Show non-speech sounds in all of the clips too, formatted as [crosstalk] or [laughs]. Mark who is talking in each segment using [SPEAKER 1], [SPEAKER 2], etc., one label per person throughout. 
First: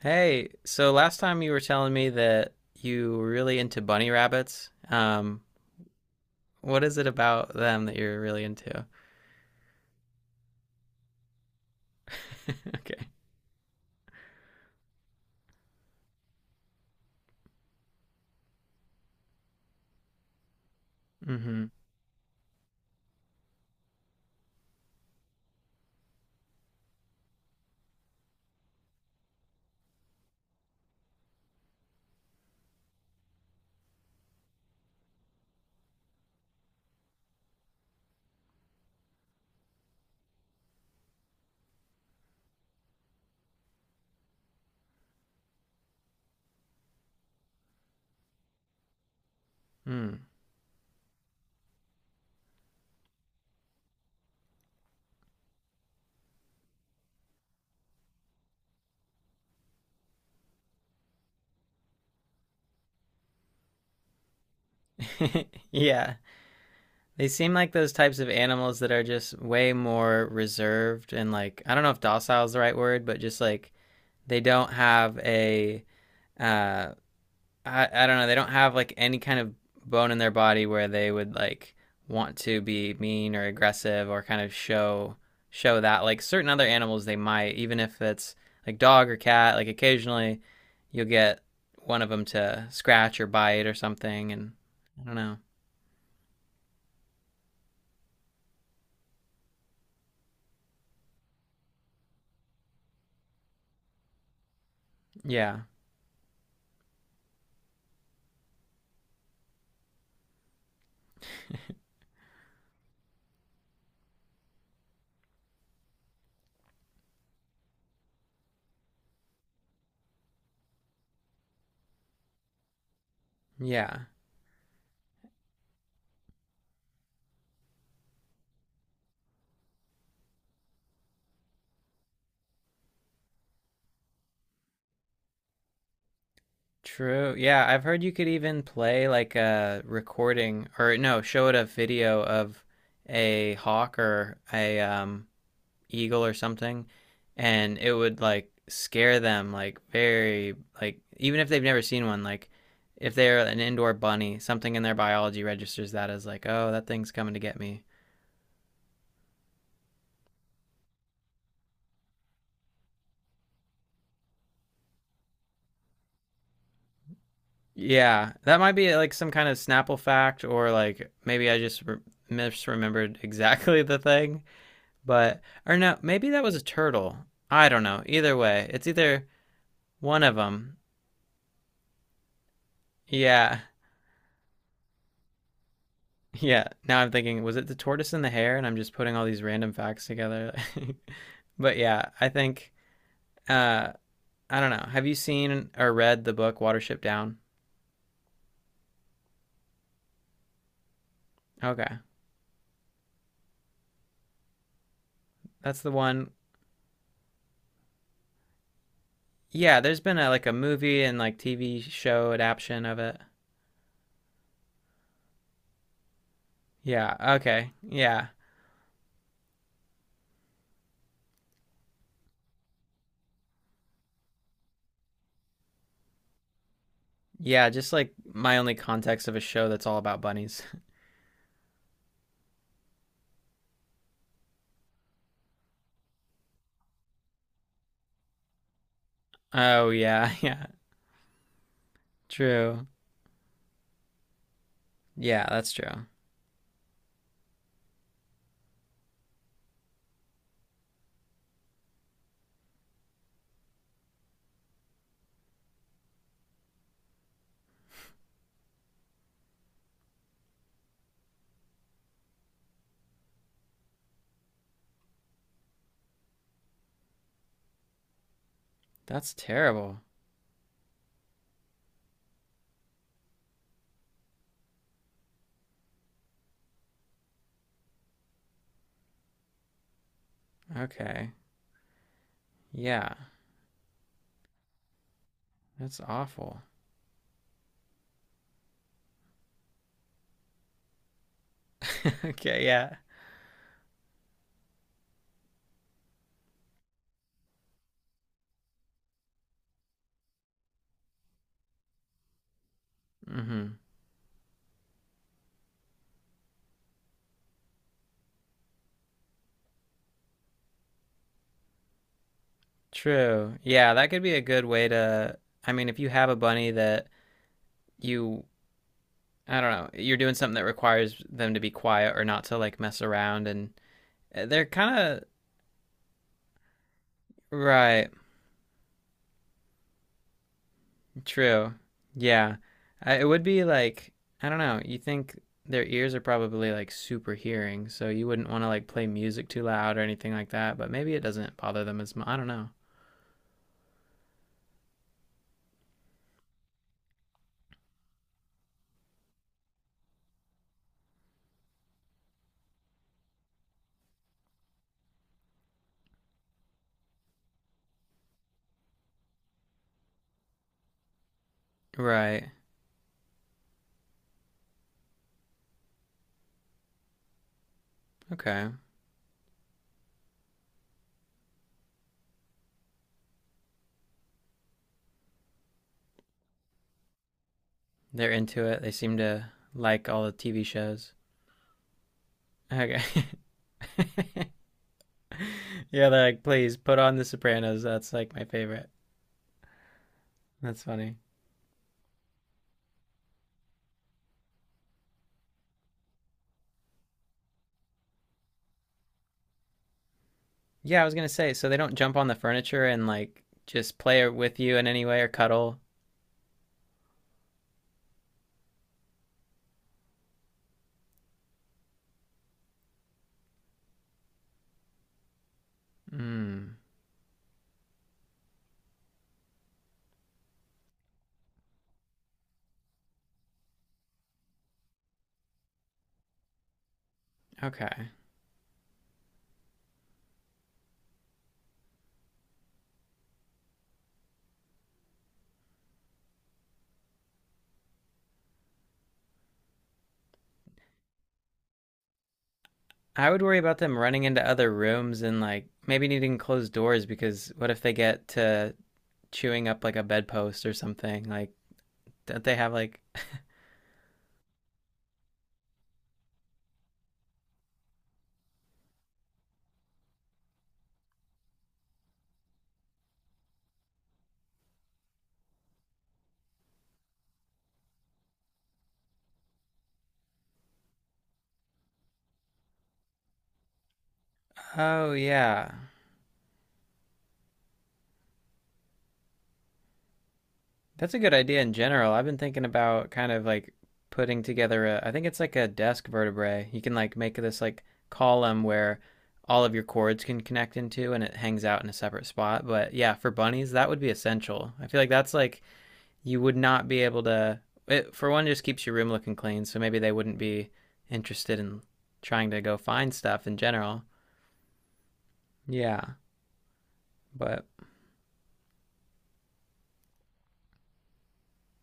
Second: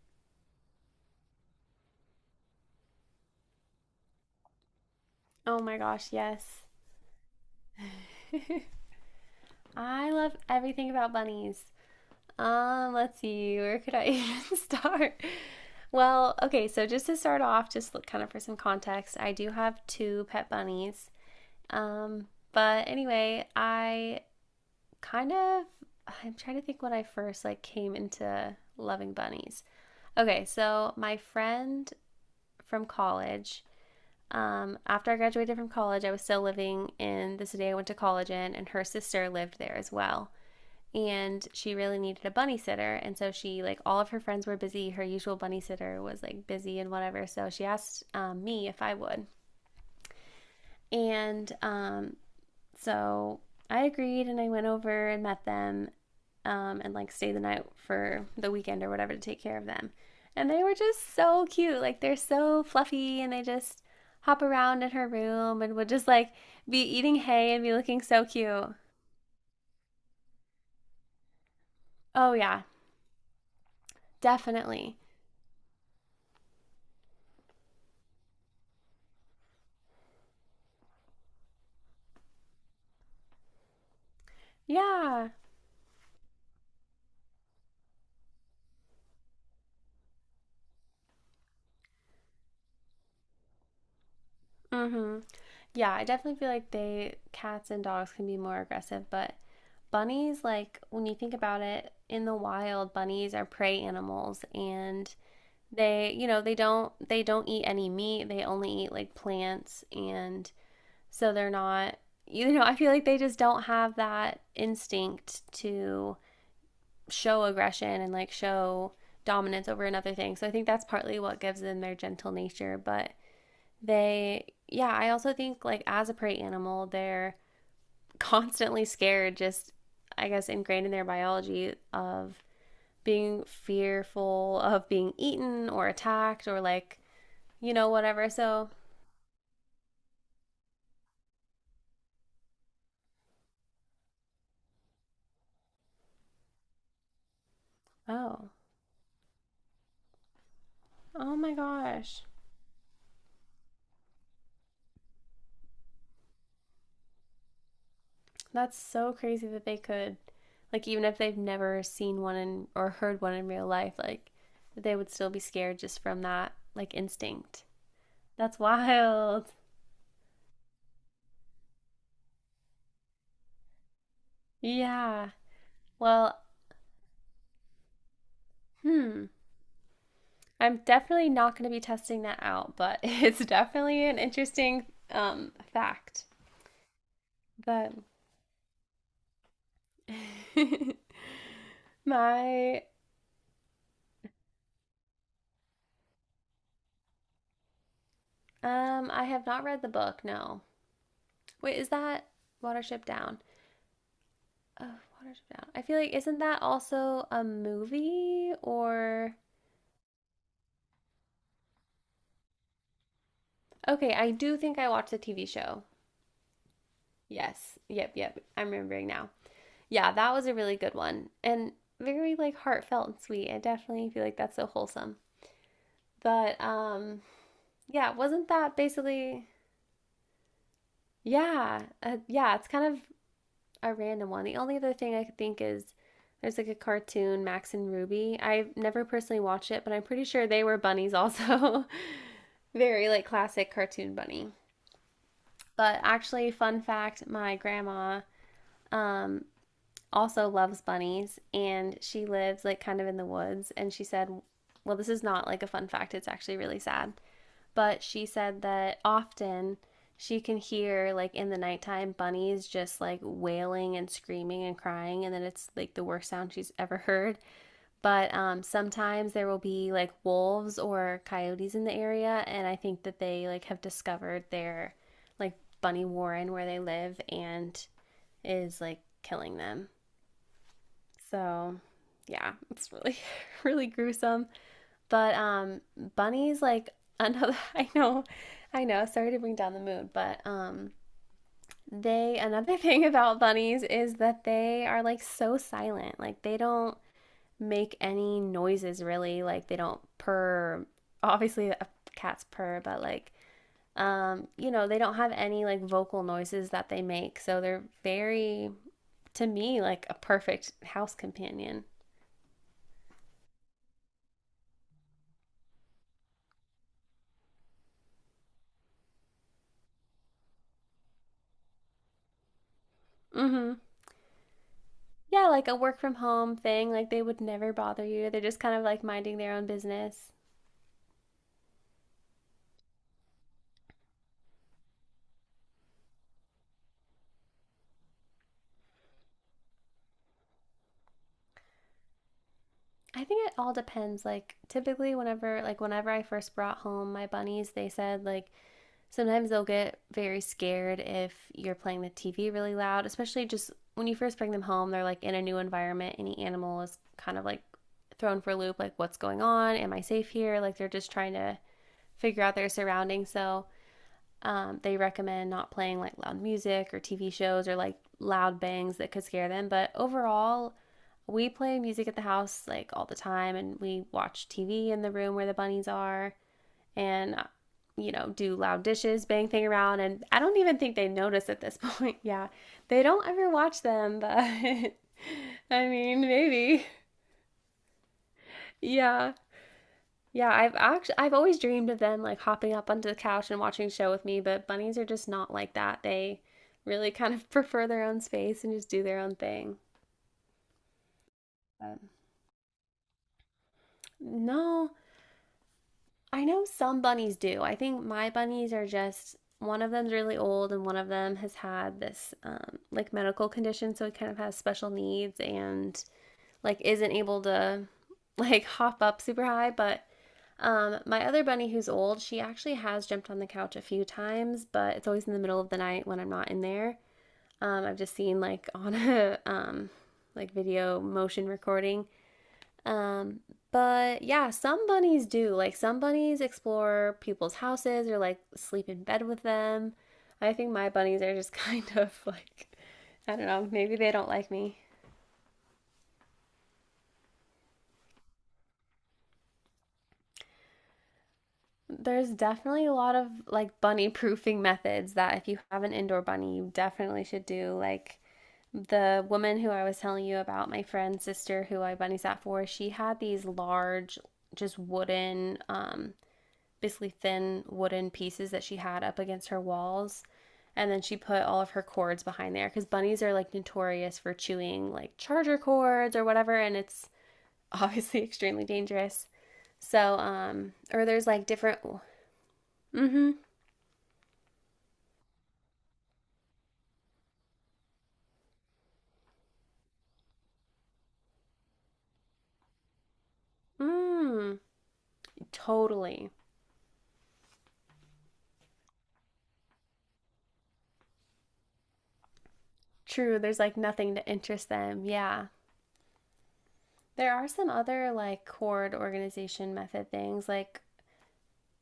[SPEAKER 1] Hey, so last time you were telling me that you were really into bunny rabbits.
[SPEAKER 2] Oh my gosh, yes.
[SPEAKER 1] What is it about them that you're really into?
[SPEAKER 2] I love everything about bunnies.
[SPEAKER 1] [laughs] Okay.
[SPEAKER 2] Let's see, where could I [laughs] even start? Well, okay, so just to start off, just look kind of for some context, I do have two pet bunnies.
[SPEAKER 1] Mm-hmm.
[SPEAKER 2] Um, but anyway, I kind of I'm trying to think when I first like came into loving bunnies. Okay, so my friend from college, after I graduated from college, I was still living in the city I went to college in, and her sister lived there as well. And she really needed a bunny sitter, and so she, like, all of her friends were busy, her usual bunny sitter was like busy and whatever, so she asked me if I would. And so I agreed and I went over and met them, and like stayed the night for the weekend or whatever to take care of them. And they were just so cute, like they're so fluffy, and they just hop around in her
[SPEAKER 1] Mm.
[SPEAKER 2] room
[SPEAKER 1] [laughs]
[SPEAKER 2] and would just
[SPEAKER 1] Yeah.
[SPEAKER 2] like be eating
[SPEAKER 1] They seem
[SPEAKER 2] hay and
[SPEAKER 1] like
[SPEAKER 2] be
[SPEAKER 1] those
[SPEAKER 2] looking
[SPEAKER 1] types
[SPEAKER 2] so
[SPEAKER 1] of
[SPEAKER 2] cute.
[SPEAKER 1] animals that are just way more reserved and like I don't know if
[SPEAKER 2] Oh
[SPEAKER 1] docile is the
[SPEAKER 2] yeah,
[SPEAKER 1] right word, but just like they don't
[SPEAKER 2] definitely.
[SPEAKER 1] have a uh I don't know. They don't have like any kind of bone in their body where they would like want to be mean or aggressive or kind of
[SPEAKER 2] Yeah.
[SPEAKER 1] show that. Like certain other animals, they might, even if it's like dog or cat. Like occasionally, you'll get one of them to scratch or bite or something, and I don't
[SPEAKER 2] Mm-hmm.
[SPEAKER 1] know.
[SPEAKER 2] Yeah, I definitely feel like they cats and dogs can be more aggressive, but bunnies, like, when you think about it, in the wild, bunnies are prey animals and
[SPEAKER 1] Yeah,
[SPEAKER 2] they, you know, they don't eat any meat. They only eat like plants, and so they're not, you know, [laughs] I feel like they just don't have that instinct to show aggression and like show dominance over another thing. So I think that's partly what gives them their gentle nature, but
[SPEAKER 1] yeah,
[SPEAKER 2] they, yeah, I also think, like, as a prey animal, they're constantly scared, just, I guess, ingrained in their biology of being fearful of being eaten or attacked, or, like,
[SPEAKER 1] true. Yeah,
[SPEAKER 2] you
[SPEAKER 1] I've
[SPEAKER 2] know,
[SPEAKER 1] heard you could
[SPEAKER 2] whatever.
[SPEAKER 1] even
[SPEAKER 2] So,
[SPEAKER 1] play like a recording or no, show it a video of a hawk or a eagle or something, and it would like
[SPEAKER 2] oh,
[SPEAKER 1] scare them like very, like
[SPEAKER 2] oh
[SPEAKER 1] even if
[SPEAKER 2] my
[SPEAKER 1] they've never seen one,
[SPEAKER 2] gosh.
[SPEAKER 1] like if they're an indoor bunny, something in their biology registers that as like, oh, that thing's coming to get me.
[SPEAKER 2] That's so crazy that they could, like, even if they've never seen one in, or heard one in real life, like, they would still be scared just from that, like, instinct.
[SPEAKER 1] Yeah,
[SPEAKER 2] That's [laughs]
[SPEAKER 1] that might be like some kind
[SPEAKER 2] wild.
[SPEAKER 1] of snapple fact, or like maybe I just misremembered [laughs] exactly the thing,
[SPEAKER 2] Yeah.
[SPEAKER 1] but or no, maybe
[SPEAKER 2] Well,
[SPEAKER 1] that was a turtle. I don't know, either way it's either
[SPEAKER 2] hmm.
[SPEAKER 1] one of them.
[SPEAKER 2] I'm definitely not going to be testing that out, but [laughs] it's
[SPEAKER 1] Yeah.
[SPEAKER 2] definitely an interesting fact.
[SPEAKER 1] Yeah, now I'm thinking, was it the
[SPEAKER 2] But
[SPEAKER 1] tortoise and the hare? And I'm just putting all these random facts together. [laughs] But
[SPEAKER 2] [laughs]
[SPEAKER 1] yeah, I think
[SPEAKER 2] my,
[SPEAKER 1] uh I don't know. Have you seen or read the book Watership Down?
[SPEAKER 2] I have not read the book. No, wait, is
[SPEAKER 1] Okay.
[SPEAKER 2] that Watership Down? Oh, Watership Down. I
[SPEAKER 1] That's the
[SPEAKER 2] feel like
[SPEAKER 1] one.
[SPEAKER 2] isn't that also a movie or?
[SPEAKER 1] Yeah, there's been a like a movie and like TV show adaptation of it.
[SPEAKER 2] Okay, I do think I watched the TV show.
[SPEAKER 1] Yeah, okay.
[SPEAKER 2] Yes, yep,
[SPEAKER 1] Yeah.
[SPEAKER 2] yep. I'm remembering now. Yeah, that was a really good one, and very like heartfelt and sweet. I definitely feel like that's so wholesome. But
[SPEAKER 1] Yeah, just
[SPEAKER 2] Yeah,
[SPEAKER 1] like
[SPEAKER 2] wasn't
[SPEAKER 1] my only
[SPEAKER 2] that
[SPEAKER 1] context of a
[SPEAKER 2] basically?
[SPEAKER 1] show that's all about bunnies. [laughs]
[SPEAKER 2] Yeah, yeah, it's kind of a random one. The only other thing I could think is there's like a cartoon, Max and Ruby. I've never personally watched it,
[SPEAKER 1] Oh
[SPEAKER 2] but I'm pretty
[SPEAKER 1] yeah,
[SPEAKER 2] sure they
[SPEAKER 1] yeah.
[SPEAKER 2] were bunnies also. [laughs]
[SPEAKER 1] True.
[SPEAKER 2] Very like classic cartoon bunny.
[SPEAKER 1] Yeah, that's
[SPEAKER 2] But
[SPEAKER 1] true.
[SPEAKER 2] actually, fun fact, my grandma um also loves bunnies, and she lives like kind of in the woods, and she said, well, this is not like a fun fact, it's actually really sad. But she said that often she can hear, like, in the nighttime, bunnies just like wailing and screaming and crying, and then it's like the worst sound she's ever [laughs] heard. But
[SPEAKER 1] That's
[SPEAKER 2] sometimes there will be
[SPEAKER 1] terrible.
[SPEAKER 2] like wolves or coyotes in the area, and I think that they, like, have discovered their, like, bunny warren where they live and is like killing them.
[SPEAKER 1] Okay.
[SPEAKER 2] So yeah, it's
[SPEAKER 1] Yeah.
[SPEAKER 2] really, [laughs] really gruesome. But
[SPEAKER 1] That's
[SPEAKER 2] bunnies
[SPEAKER 1] awful.
[SPEAKER 2] like [laughs] another I know, sorry to bring down the mood, but
[SPEAKER 1] [laughs]
[SPEAKER 2] they
[SPEAKER 1] Okay,
[SPEAKER 2] another [laughs]
[SPEAKER 1] yeah.
[SPEAKER 2] thing about bunnies is that they are like so silent. Like they don't make any noises really. Like they don't purr. Obviously cat's purr, but like,
[SPEAKER 1] Hmm.
[SPEAKER 2] you know, they don't have any like vocal noises that they make. So they're very, to me, like a perfect house companion.
[SPEAKER 1] True. Yeah, that could be a good way to. I mean, if you have a bunny that you, I don't know, you're doing something that requires them to be quiet or not to like mess around, and
[SPEAKER 2] Mhm.
[SPEAKER 1] they're kind
[SPEAKER 2] Yeah, like a work from home thing. Like they would
[SPEAKER 1] of
[SPEAKER 2] never bother
[SPEAKER 1] right.
[SPEAKER 2] you. They're just kind of like minding their own business.
[SPEAKER 1] True. Yeah, I, it would be like I don't know. You think their ears are probably like super hearing, so you wouldn't want to like play music too loud or anything like that. But maybe it doesn't bother them as much. I don't know.
[SPEAKER 2] I think it all depends. Like typically whenever I first brought home my bunnies, they said, like, sometimes they'll get very scared if you're playing the TV really loud, especially just when you first bring them home, they're like in a new environment. Any animal is kind of like thrown for a loop, like, what's going on? Am I safe here? Like they're just trying to figure
[SPEAKER 1] Right.
[SPEAKER 2] out their surroundings. So they recommend not playing like loud music or TV shows or like loud
[SPEAKER 1] Okay.
[SPEAKER 2] bangs that could scare them. But overall, we play music at the house like all the time, and we watch TV in the room where the bunnies are, and, you know,
[SPEAKER 1] They're
[SPEAKER 2] do
[SPEAKER 1] into it.
[SPEAKER 2] loud
[SPEAKER 1] They seem
[SPEAKER 2] dishes, bang
[SPEAKER 1] to
[SPEAKER 2] thing around.
[SPEAKER 1] like
[SPEAKER 2] And
[SPEAKER 1] all the
[SPEAKER 2] I don't
[SPEAKER 1] TV
[SPEAKER 2] even think they
[SPEAKER 1] shows.
[SPEAKER 2] notice at this point. [laughs] Yeah.
[SPEAKER 1] Okay.
[SPEAKER 2] They don't ever watch them, but [laughs]
[SPEAKER 1] [laughs] [laughs]
[SPEAKER 2] I
[SPEAKER 1] Yeah,
[SPEAKER 2] mean,
[SPEAKER 1] they're like, please
[SPEAKER 2] maybe. [laughs]
[SPEAKER 1] put on The Sopranos. That's like my favorite.
[SPEAKER 2] Yeah. Yeah,
[SPEAKER 1] That's funny.
[SPEAKER 2] I've always dreamed of them like hopping up onto the couch and watching a show with me, but bunnies are just not like that. They really kind of [laughs] prefer their own space and just do their own thing.
[SPEAKER 1] Yeah, I was gonna say, so they don't
[SPEAKER 2] But
[SPEAKER 1] jump on the furniture and like just play with you in
[SPEAKER 2] no,
[SPEAKER 1] any way or cuddle.
[SPEAKER 2] I know some bunnies do. I think my bunnies are just, one of them's really old, and one of them has had this like medical condition, so it kind of has special needs and
[SPEAKER 1] Hmm.
[SPEAKER 2] like isn't able to [laughs] like hop up super high, but my other bunny, who's old, she actually has jumped on the couch a few times, but it's always in the middle of the night when I'm not in there. I've
[SPEAKER 1] Okay.
[SPEAKER 2] just seen like [laughs] on a like video motion recording. Um, but yeah, some bunnies do. Like some bunnies explore people's houses or like sleep in bed with them. I think my bunnies are just [laughs] kind of like,
[SPEAKER 1] I
[SPEAKER 2] I
[SPEAKER 1] would
[SPEAKER 2] don't
[SPEAKER 1] worry
[SPEAKER 2] know,
[SPEAKER 1] about
[SPEAKER 2] maybe
[SPEAKER 1] them
[SPEAKER 2] they
[SPEAKER 1] running
[SPEAKER 2] don't
[SPEAKER 1] into
[SPEAKER 2] like
[SPEAKER 1] other
[SPEAKER 2] me.
[SPEAKER 1] rooms and like maybe needing closed doors, because what if they get to chewing up like a bedpost or something? Like,
[SPEAKER 2] There's
[SPEAKER 1] don't they have
[SPEAKER 2] definitely a
[SPEAKER 1] like?
[SPEAKER 2] lot
[SPEAKER 1] [laughs]
[SPEAKER 2] of like bunny proofing methods that if you have an indoor bunny, you definitely should do. Like the woman who I was telling you about, my friend's sister who I bunny sat for, she had these large, just wooden, basically thin wooden pieces that she had up against her walls. And then she put all of her cords behind there, because bunnies are like notorious for chewing
[SPEAKER 1] Oh
[SPEAKER 2] like charger
[SPEAKER 1] yeah.
[SPEAKER 2] cords or whatever. And it's [laughs] obviously extremely dangerous. So, or
[SPEAKER 1] That's a
[SPEAKER 2] there's
[SPEAKER 1] good
[SPEAKER 2] like
[SPEAKER 1] idea in
[SPEAKER 2] different.
[SPEAKER 1] general. I've been thinking about
[SPEAKER 2] Mm hmm.
[SPEAKER 1] kind of like putting together a, I think it's like a desk vertebrae. You can like make this like column where all of your cords can connect into and it hangs out in a separate spot. But yeah, for bunnies, that would be
[SPEAKER 2] Mm,
[SPEAKER 1] essential. I feel like that's like
[SPEAKER 2] totally.
[SPEAKER 1] you would not be able to, it, for one, just keeps your room looking clean. So maybe they wouldn't be interested in trying to go find
[SPEAKER 2] True.
[SPEAKER 1] stuff in
[SPEAKER 2] There's like
[SPEAKER 1] general.
[SPEAKER 2] nothing to interest them. Yeah.
[SPEAKER 1] Yeah.
[SPEAKER 2] There are
[SPEAKER 1] But
[SPEAKER 2] some other like chord organization method things like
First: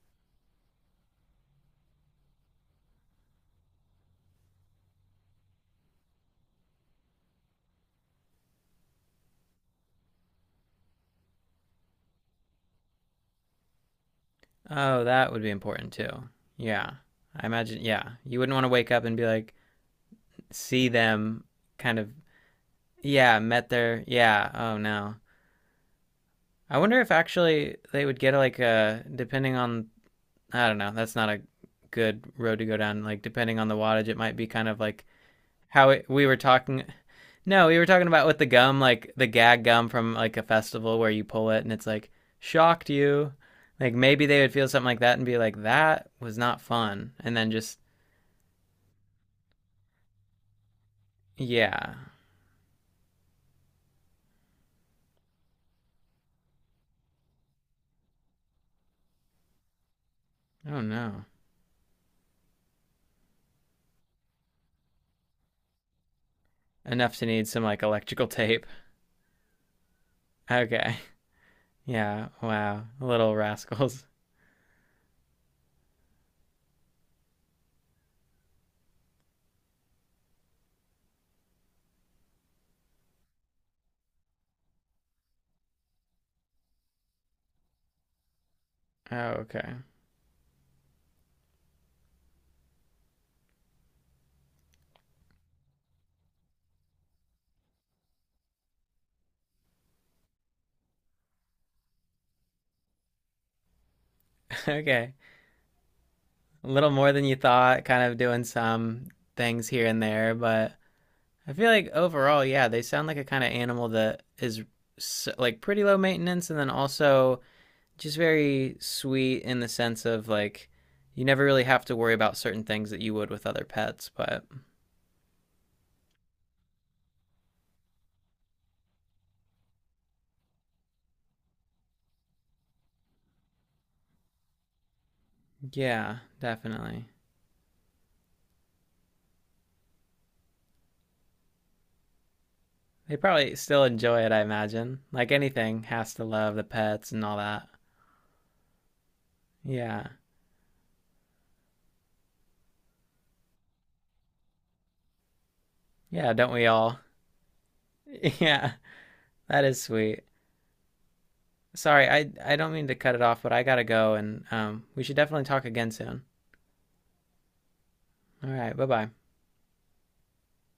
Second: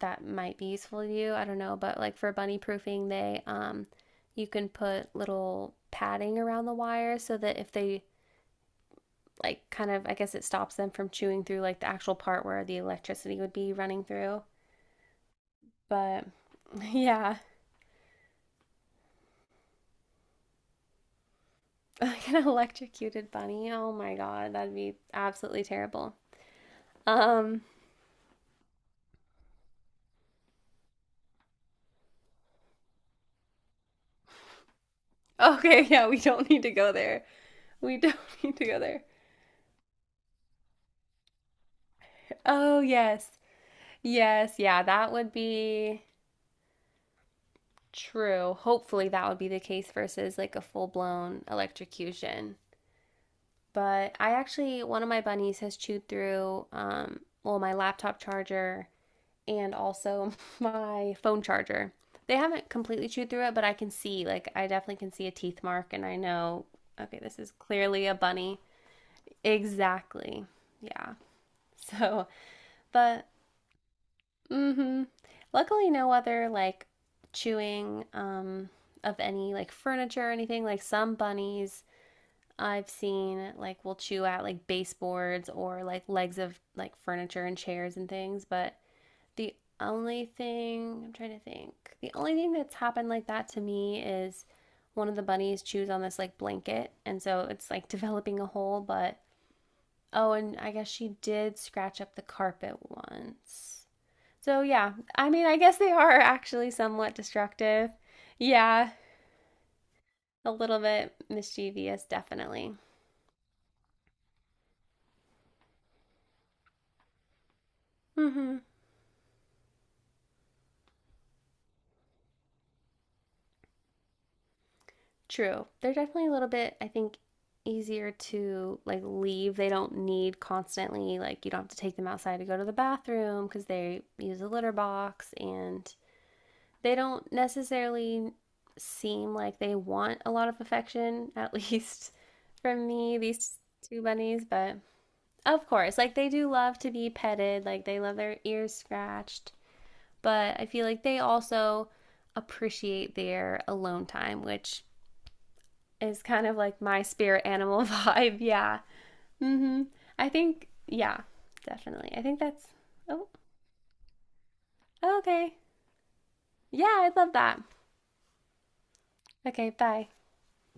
[SPEAKER 2] that might be useful to you. I don't know, but like for bunny proofing, they you can put little padding around the wire so that if they like, kind of, I guess it stops them from chewing through like the actual part where the electricity would be running through.
[SPEAKER 1] oh, that would be important too.
[SPEAKER 2] But
[SPEAKER 1] Yeah.
[SPEAKER 2] yeah,
[SPEAKER 1] I imagine, yeah. You wouldn't want to wake up and be like, see them kind
[SPEAKER 2] [laughs]
[SPEAKER 1] of,
[SPEAKER 2] like an electrocuted
[SPEAKER 1] yeah, met
[SPEAKER 2] bunny. Oh
[SPEAKER 1] their,
[SPEAKER 2] my
[SPEAKER 1] yeah,
[SPEAKER 2] god, that'd
[SPEAKER 1] oh
[SPEAKER 2] be
[SPEAKER 1] no,
[SPEAKER 2] absolutely terrible.
[SPEAKER 1] I wonder if
[SPEAKER 2] Um
[SPEAKER 1] actually they would get like a, depending on, I don't know, that's not a good road to go down. Like depending on the wattage it might be kind of like
[SPEAKER 2] Okay, [laughs]
[SPEAKER 1] how it,
[SPEAKER 2] yeah, we
[SPEAKER 1] we were
[SPEAKER 2] don't need to
[SPEAKER 1] talking,
[SPEAKER 2] go there.
[SPEAKER 1] no, we were
[SPEAKER 2] We
[SPEAKER 1] talking
[SPEAKER 2] don't
[SPEAKER 1] about with
[SPEAKER 2] [laughs]
[SPEAKER 1] the
[SPEAKER 2] need to go
[SPEAKER 1] gum,
[SPEAKER 2] there.
[SPEAKER 1] like the gag gum from like a festival where you pull it and it's like
[SPEAKER 2] Oh,
[SPEAKER 1] shocked you,
[SPEAKER 2] yes.
[SPEAKER 1] like maybe they would
[SPEAKER 2] Yes,
[SPEAKER 1] feel
[SPEAKER 2] yeah,
[SPEAKER 1] something like
[SPEAKER 2] that
[SPEAKER 1] that and
[SPEAKER 2] would
[SPEAKER 1] be like
[SPEAKER 2] be
[SPEAKER 1] that was not fun and then just
[SPEAKER 2] true. Hopefully, that would be the case versus like a full blown
[SPEAKER 1] yeah
[SPEAKER 2] electrocution. But one of my bunnies has chewed through, well, my laptop charger, and also [laughs]
[SPEAKER 1] I don't
[SPEAKER 2] my
[SPEAKER 1] know
[SPEAKER 2] phone charger. They haven't completely chewed through it, but I can see, like, I definitely can see a teeth mark, and I know,
[SPEAKER 1] enough
[SPEAKER 2] okay,
[SPEAKER 1] to
[SPEAKER 2] this
[SPEAKER 1] need
[SPEAKER 2] is
[SPEAKER 1] some like
[SPEAKER 2] clearly a
[SPEAKER 1] electrical
[SPEAKER 2] bunny.
[SPEAKER 1] tape.
[SPEAKER 2] Exactly.
[SPEAKER 1] [laughs] Okay.
[SPEAKER 2] Yeah. [laughs] So,
[SPEAKER 1] Yeah, wow.
[SPEAKER 2] but
[SPEAKER 1] Little rascals.
[SPEAKER 2] mm-hmm. Luckily no other like chewing of any like furniture or anything. Like some bunnies I've seen like will chew at like baseboards or like legs of like furniture and chairs and things, but
[SPEAKER 1] Oh,
[SPEAKER 2] the
[SPEAKER 1] okay.
[SPEAKER 2] only thing I'm trying to think. The only thing that's happened like that to me is one of the bunnies chews on this like blanket, and so it's like [laughs] developing a hole, but oh, and I guess she did scratch up the carpet once. So,
[SPEAKER 1] [laughs]
[SPEAKER 2] yeah,
[SPEAKER 1] Okay.
[SPEAKER 2] I mean, I guess they are
[SPEAKER 1] A
[SPEAKER 2] actually
[SPEAKER 1] little more
[SPEAKER 2] somewhat
[SPEAKER 1] than you thought,
[SPEAKER 2] destructive.
[SPEAKER 1] kind of doing
[SPEAKER 2] Yeah,
[SPEAKER 1] some things here and there,
[SPEAKER 2] a
[SPEAKER 1] but
[SPEAKER 2] little bit
[SPEAKER 1] I feel like
[SPEAKER 2] mischievous,
[SPEAKER 1] overall, yeah,
[SPEAKER 2] definitely.
[SPEAKER 1] they sound like a kind of animal that is s like pretty low maintenance, and then also just
[SPEAKER 2] Mm-hmm.
[SPEAKER 1] very sweet in the sense of like you never really have to worry about certain things that you would with other pets, but
[SPEAKER 2] True. They're definitely a little bit, I think, easier to like leave. They don't need constantly, like, you don't have to take them outside to go to the bathroom because they use a litter box, and
[SPEAKER 1] yeah,
[SPEAKER 2] they
[SPEAKER 1] definitely.
[SPEAKER 2] don't necessarily seem like they want a lot of affection, [laughs] at least from
[SPEAKER 1] They
[SPEAKER 2] me, these
[SPEAKER 1] probably still
[SPEAKER 2] two
[SPEAKER 1] enjoy it, I
[SPEAKER 2] bunnies, but
[SPEAKER 1] imagine. Like
[SPEAKER 2] of
[SPEAKER 1] anything
[SPEAKER 2] course,
[SPEAKER 1] has
[SPEAKER 2] like
[SPEAKER 1] to
[SPEAKER 2] they do
[SPEAKER 1] love the
[SPEAKER 2] love to be
[SPEAKER 1] pets and all
[SPEAKER 2] petted,
[SPEAKER 1] that.
[SPEAKER 2] like they love their ears scratched,
[SPEAKER 1] Yeah.
[SPEAKER 2] but I feel like they also appreciate their alone time, which is
[SPEAKER 1] Yeah,
[SPEAKER 2] kind
[SPEAKER 1] don't
[SPEAKER 2] of
[SPEAKER 1] we
[SPEAKER 2] like
[SPEAKER 1] all?
[SPEAKER 2] my spirit animal [laughs] vibe.
[SPEAKER 1] [laughs] Yeah,
[SPEAKER 2] Yeah.
[SPEAKER 1] that is
[SPEAKER 2] Mm-hmm.
[SPEAKER 1] sweet.
[SPEAKER 2] I think, yeah,
[SPEAKER 1] Sorry,
[SPEAKER 2] definitely. I
[SPEAKER 1] I
[SPEAKER 2] think
[SPEAKER 1] I
[SPEAKER 2] that's,
[SPEAKER 1] don't mean to cut it
[SPEAKER 2] oh,
[SPEAKER 1] off, but I gotta go, and we should definitely
[SPEAKER 2] okay.
[SPEAKER 1] talk again soon.
[SPEAKER 2] Yeah, I love that.
[SPEAKER 1] All right, bye bye.
[SPEAKER 2] Okay, bye.